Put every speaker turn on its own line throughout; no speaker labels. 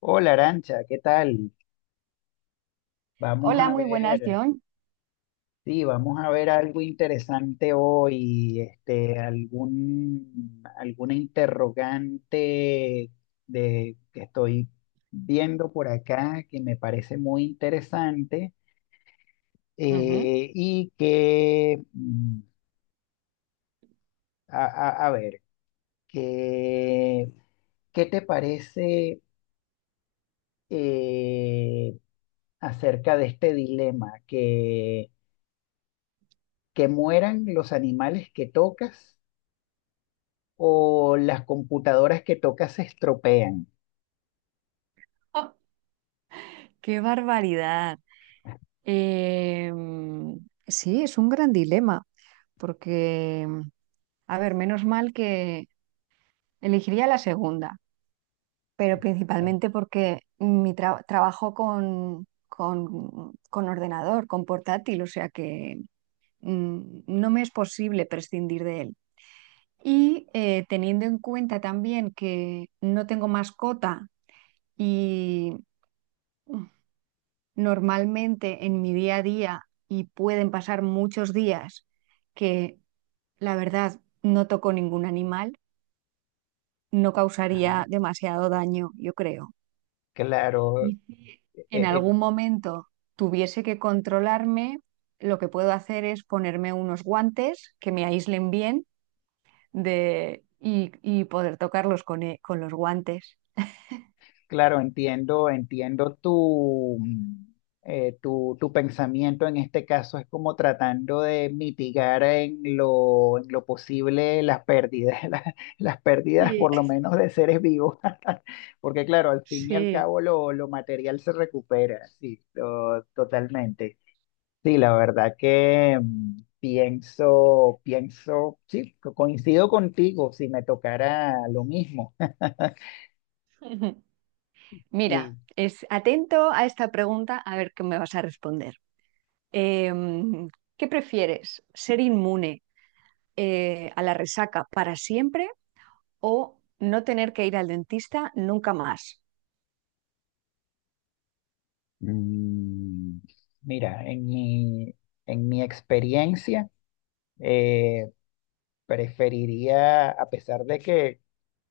Hola Arancha, ¿qué tal? Vamos
Hola,
a
muy buenas,
ver,
John.
sí, vamos a ver algo interesante hoy, este, algún, alguna interrogante de, que estoy viendo por acá que me parece muy interesante y que, a, a- a ver, que, ¿qué te parece eh, acerca de este dilema que mueran los animales que tocas o las computadoras que tocas se estropean.
¡Oh! ¡Qué barbaridad! Em, sí, es un gran dilema, porque, a ver, menos mal que elegiría la segunda, pero
Claro,
principalmente porque mi trabajo con, con ordenador, con portátil, o sea que mm, no me es posible prescindir de él. Y teniendo en cuenta también que no tengo mascota y normalmente en mi día a día y pueden pasar muchos días que la verdad no toco ningún animal, no causaría
ajá,
demasiado daño, yo creo.
claro,
Y si
eh,
en
eh,
algún momento tuviese que controlarme, lo que puedo hacer es ponerme unos guantes que me aíslen bien de, y poder tocarlos con, con los guantes.
claro, entiendo, entiendo tu, tu, tu pensamiento en este caso es como tratando de mitigar en lo posible las pérdidas, las pérdidas
Sí.
por lo menos de seres vivos, porque claro, al fin y al
Sí.
cabo lo material se recupera, sí, to- totalmente. Sí, la verdad que pienso, pienso, sí, co- coincido contigo si me tocara lo mismo.
Mira,
Sí.
es atento a esta pregunta a ver qué me vas a responder. Em, ¿Qué prefieres? ¿Ser inmune a la resaca para siempre o no tener que ir al dentista nunca más?
Mm, mira, en mi experiencia, eh, preferiría, a pesar de que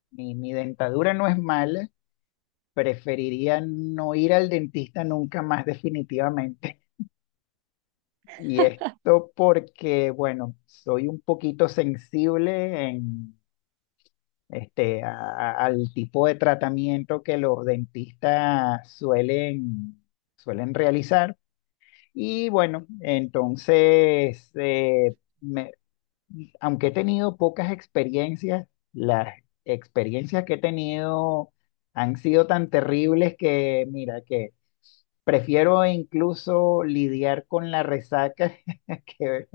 mi dentadura no es mala, preferiría no ir al dentista nunca más definitivamente. Y esto porque, bueno, soy un poquito sensible en este, a- al tipo de tratamiento que los dentistas suelen, suelen realizar. Y bueno, entonces, me- aunque he tenido pocas experiencias, las experiencias que he tenido han sido tan terribles que, mira, que prefiero incluso lidiar con la resaca, que,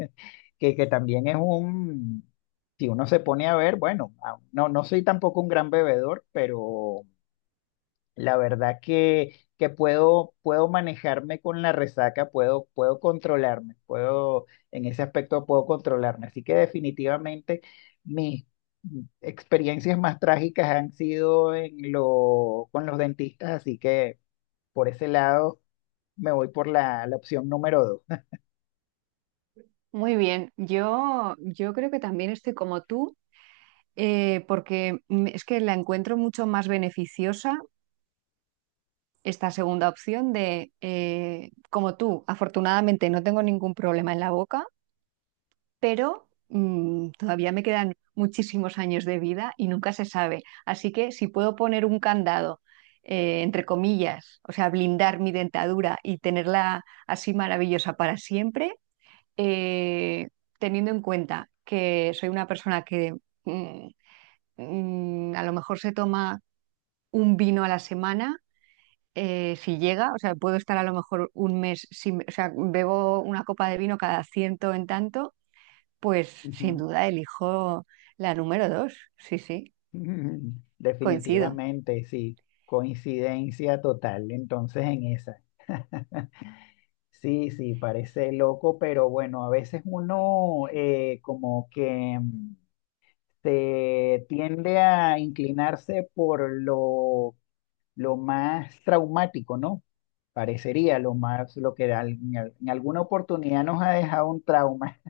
que también es un, si uno se pone a ver, bueno, a- no, no soy tampoco un gran bebedor, pero la verdad que puedo, puedo manejarme con la resaca, puedo, puedo controlarme, puedo, en ese aspecto puedo controlarme. Así que definitivamente mis experiencias más trágicas han sido en lo, con los dentistas, así que por ese lado me voy por la, la opción número dos.
Muy bien, yo creo que también estoy como tú, porque es que la encuentro mucho más beneficiosa esta segunda opción de, como tú, afortunadamente no tengo ningún problema en la boca, pero todavía me quedan muchísimos años de vida y nunca se sabe. Así que si puedo poner un candado, entre comillas, o sea, blindar mi dentadura y tenerla así maravillosa para siempre, eh, teniendo en cuenta que soy una persona que mm, a lo mejor se toma un vino a la semana. Si llega, o sea, puedo estar a lo mejor un mes sin, o sea, bebo una copa de vino cada ciento en tanto, pues sin
Ujú.
duda elijo la número dos. Sí, sí, coincido.
Definitivamente, sí, coincidencia total, entonces en esa. Sí, sí, parece loco, pero bueno, a veces uno como que se tiende a inclinarse por lo más traumático, ¿no? Parecería lo más, lo que al- en, al- en alguna oportunidad nos ha dejado un trauma.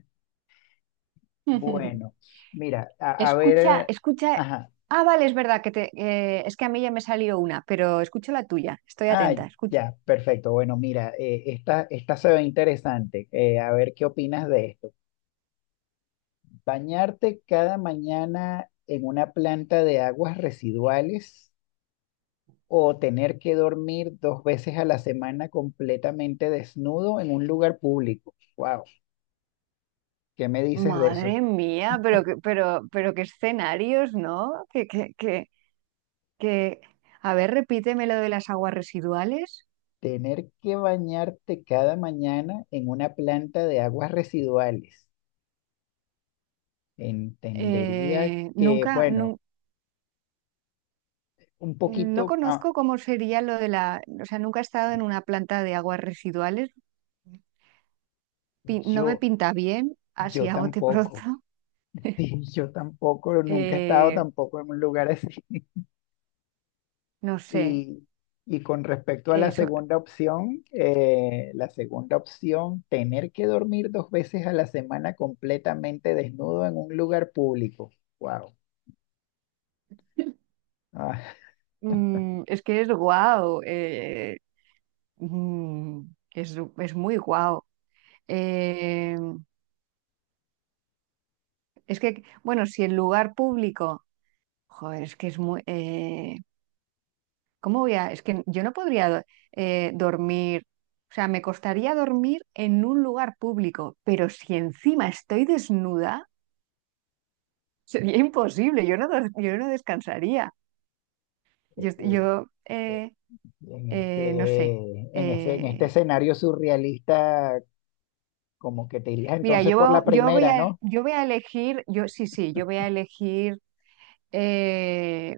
Bueno, mira, a
Escucha,
ver,
escucha.
ajá,
Ah, vale, es verdad que es que a mí ya me salió una, pero escucho la tuya. Estoy
ah,
atenta, escucho.
ya, perfecto. Bueno, mira, esta, esta se ve interesante. A ver qué opinas de esto. Bañarte cada mañana en una planta de aguas residuales o tener que dormir dos veces a la semana completamente desnudo en un lugar público. Wow, ¿qué me dices de eso?
Madre mía, pero que, pero qué escenarios, ¿no? Que... A ver, repíteme lo de las aguas residuales.
Tener que bañarte cada mañana en una planta de aguas residuales. Entendería que,
Nunca,
bueno,
nu-
un
No
poquito, ah,
conozco cómo sería lo de la, o sea, nunca he estado en una planta de aguas residuales. No me
yo,
pinta bien,
yo
así a bote pronto.
tampoco. Sí, yo tampoco, nunca he estado
Eh,
tampoco en un lugar así.
no sé,
Y, y con respecto a
eso,
la segunda opción, tener que dormir dos veces a la semana completamente desnudo en un lugar público. Wow. Ah,
es que es guau, mm, es muy guau. Eh, es que, bueno, si el lugar público, joder, es que es muy... ¿cómo voy a...? Es que yo no podría dormir, o sea, me costaría dormir en un lugar público, pero si encima estoy desnuda, sería imposible, yo no, yo no descansaría. Yo,
eh,
yo
eh, en
No sé.
ese, en ese, en este
Eh,
escenario surrealista, como que te irías
Mira,
entonces por la primera, ¿no?
yo voy a elegir, yo sí, sí, yo voy a elegir, eh,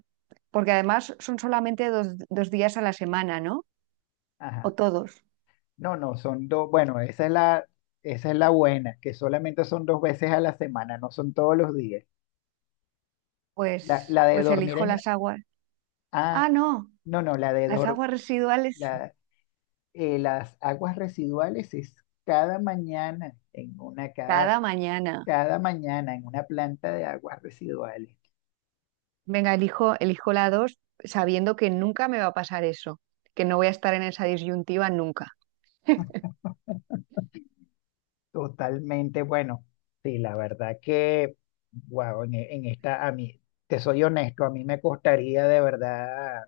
porque además son solamente dos, dos días a la semana, ¿no? O
Ajá.
todos.
No, no, son dos. Bueno, esa es la buena, que solamente son dos veces a la semana, no son todos los días. La,
Pues,
la de
pues
dormir
elijo
en la,
las aguas.
ah,
Ah, no,
no, no, la de
las
dormir
aguas residuales
La- las aguas residuales es cada mañana en una, cada,
cada mañana.
cada mañana en una planta de aguas residuales.
Venga, elijo, elijo la dos sabiendo que nunca me va a pasar eso, que no voy a estar en esa disyuntiva nunca.
Totalmente bueno. Sí, la verdad que, wow, en, e- en esta, a mí, te soy honesto, a mí me costaría de verdad,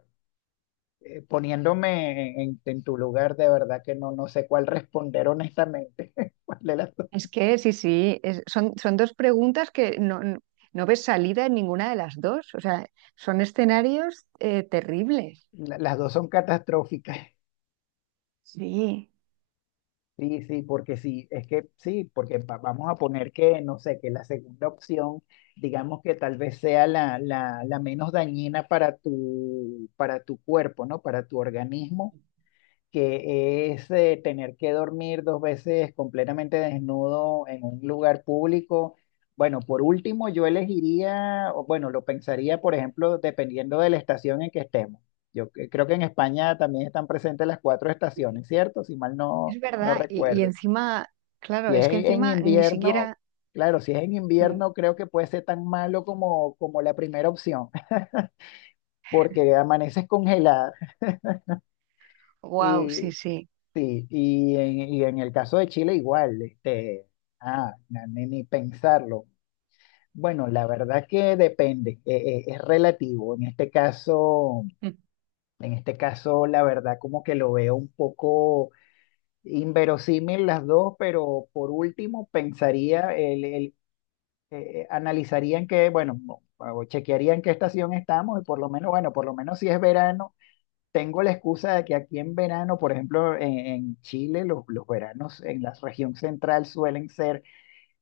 poniéndome en tu lugar, de verdad que no, no sé cuál responder honestamente. ¿Cuál de las dos?
Es que sí, sí, son, son dos preguntas que no, no, no ves salida en ninguna de las dos. O sea, son escenarios terribles.
La- las dos son catastróficas.
Sí.
Sí, sí, porque sí, es que sí, porque va- vamos a poner que, no sé, que la segunda opción, digamos que tal vez sea la, la, la menos dañina para tu cuerpo, ¿no? Para tu organismo, que es tener que dormir dos veces completamente desnudo en un lugar público. Bueno, por último, yo elegiría, o bueno, lo pensaría, por ejemplo, dependiendo de la estación en que estemos. Yo cre- creo que en España también están presentes las cuatro estaciones, ¿cierto? Si mal no,
Es
no
verdad. Y
recuerdo.
encima, claro,
Si
es que
es en
encima ni
invierno,
siquiera...
claro, si es en invierno, creo que puede ser tan malo como, como la primera opción, porque amaneces congelada.
Wow,
Y,
sí, sí.
sí, y en el caso de Chile igual, este, ah, na- ni, ni pensarlo. Bueno, la verdad que depende, es relativo.
Mm.
En este caso, la verdad como que lo veo un poco inverosímil las dos, pero por último pensaría el analizarían que, bueno, o chequearían qué estación estamos y por lo menos, bueno, por lo menos si es verano, tengo la excusa de que aquí en verano, por ejemplo, en Chile, los veranos en la región central suelen ser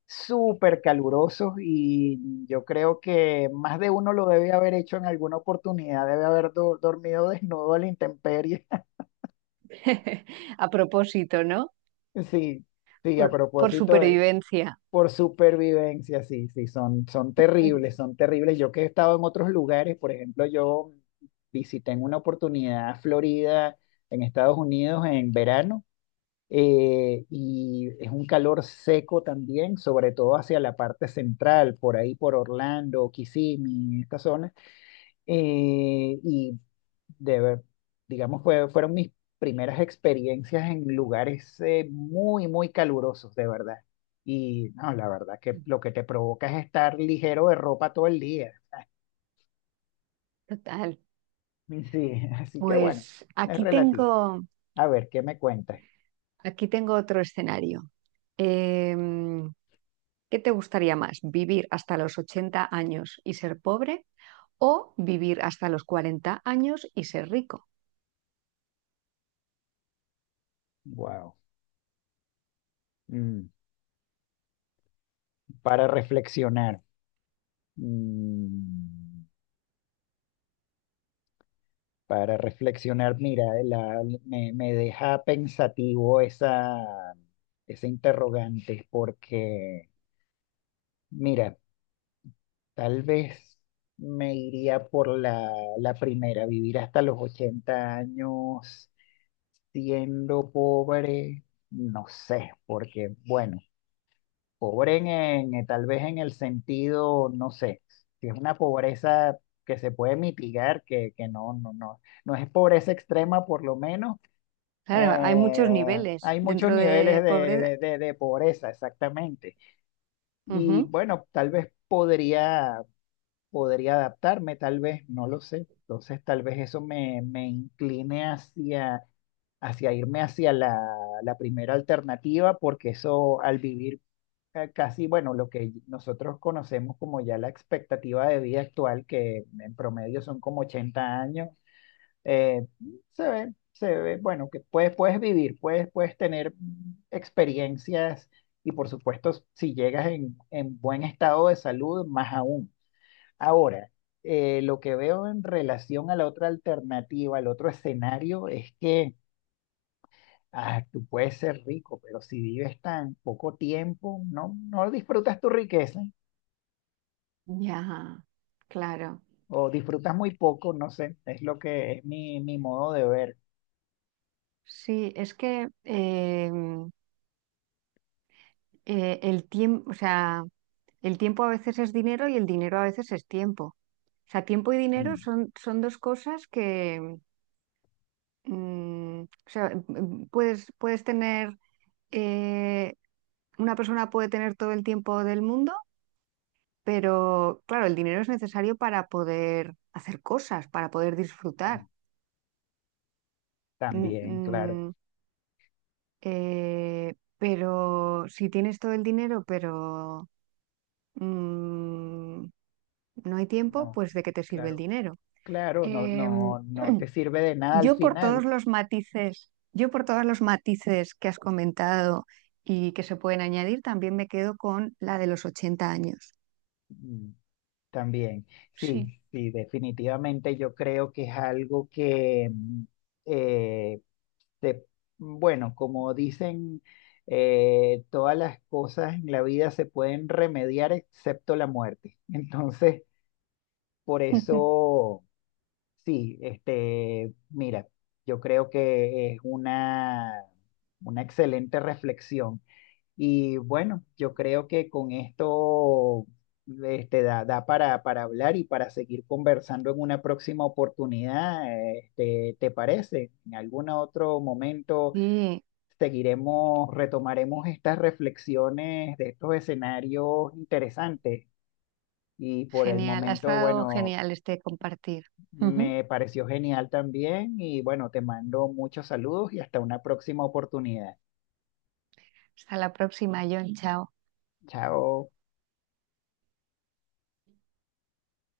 súper calurosos y yo creo que más de uno lo debe haber hecho en alguna oportunidad, debe haber do- dormido desnudo a la intemperie.
A propósito, ¿no?
Sí, sí, a
Por
propósito,
supervivencia.
por supervivencia, sí, sí, son, son terribles, son terribles. Yo que he estado en otros lugares, por ejemplo, yo visité en una oportunidad Florida, en Estados Unidos, en verano, y es un calor seco también, sobre todo hacia la parte central, por ahí por Orlando, Kissimmee, esta zona, y de ver, digamos, fue- fueron mis primeras experiencias en lugares muy, muy calurosos, de verdad. Y no, la verdad que lo que te provoca es estar ligero de ropa todo el día.
Total.
Y sí, así que bueno,
Pues
es relativo. A ver, ¿qué me cuentas?
aquí tengo otro escenario. Em, ¿Qué te gustaría más? ¿Vivir hasta los 80 años y ser pobre o vivir hasta los 40 años y ser rico?
Wow, para reflexionar. mm, para reflexionar, mira, la- me deja pensativo esa, esa interrogante, porque, mira, tal vez me iría por la, la primera, vivir hasta los 80 años siendo pobre, no sé, porque bueno, pobre en- tal vez en el sentido, no sé, si es una pobreza que se puede mitigar, que no, no, no, no es pobreza extrema por lo menos,
Claro, hay muchos
eh,
niveles
hay muchos
dentro
niveles
de
de,
pobreza.
de pobreza, exactamente. Y
Ujú.
bueno, tal vez podría podría adaptarme, tal vez, no lo sé. Entonces, tal vez eso me, me incline hacia, hacia irme hacia la, la primera alternativa, porque eso al vivir ca- casi, bueno, lo que nosotros conocemos como ya la expectativa de vida actual, que en promedio son como 80 años, eh, se ve, bueno, que puedes, puedes vivir, puedes, puedes tener experiencias y por supuesto, si llegas en buen estado de salud, más aún. Ahora, lo que veo en relación a la otra alternativa, al otro escenario, es que ah, tú puedes ser rico, pero si vives tan poco tiempo, no, no disfrutas tu riqueza
Ya, claro.
o disfrutas muy poco, no sé, es lo que es mi, mi modo de ver.
Sí, es que el tiempo, o sea, el tiempo a veces es dinero y el dinero a veces es tiempo. O sea, tiempo y dinero
Mm,
son, son dos cosas que o sea, puedes, puedes tener eh, una persona puede tener todo el tiempo del mundo, pero claro, el dinero es necesario para poder hacer cosas, para poder disfrutar.
mm,
Mm,
También, claro,
mm, pero si tienes todo el dinero, pero mm, no hay tiempo,
no,
pues ¿de qué te sirve el
claro,
dinero?
claro, no,
Em,
no, no te sirve de nada al final.
yo por todos los matices que has comentado y que se pueden añadir, también me quedo con la de los 80 años.
Mm, También, sí,
Sí.
sí, definitivamente yo creo que es algo que... eh, te- bueno, como dicen, todas las cosas en la vida se pueden remediar excepto la muerte. Entonces, por eso, sí, este, mira, yo creo que es una excelente reflexión. Y bueno, yo creo que con esto, este, da, da para hablar y para seguir conversando en una próxima oportunidad. Este, ¿te parece? En algún otro momento
Sí.
seguiremos, retomaremos estas reflexiones de estos escenarios interesantes. Y por el
Genial, ha
momento,
estado
bueno,
genial este compartir. Ujú.
me pareció genial también y bueno, te mando muchos saludos y hasta una próxima oportunidad.
Hasta la próxima, John. Chao.
Chao.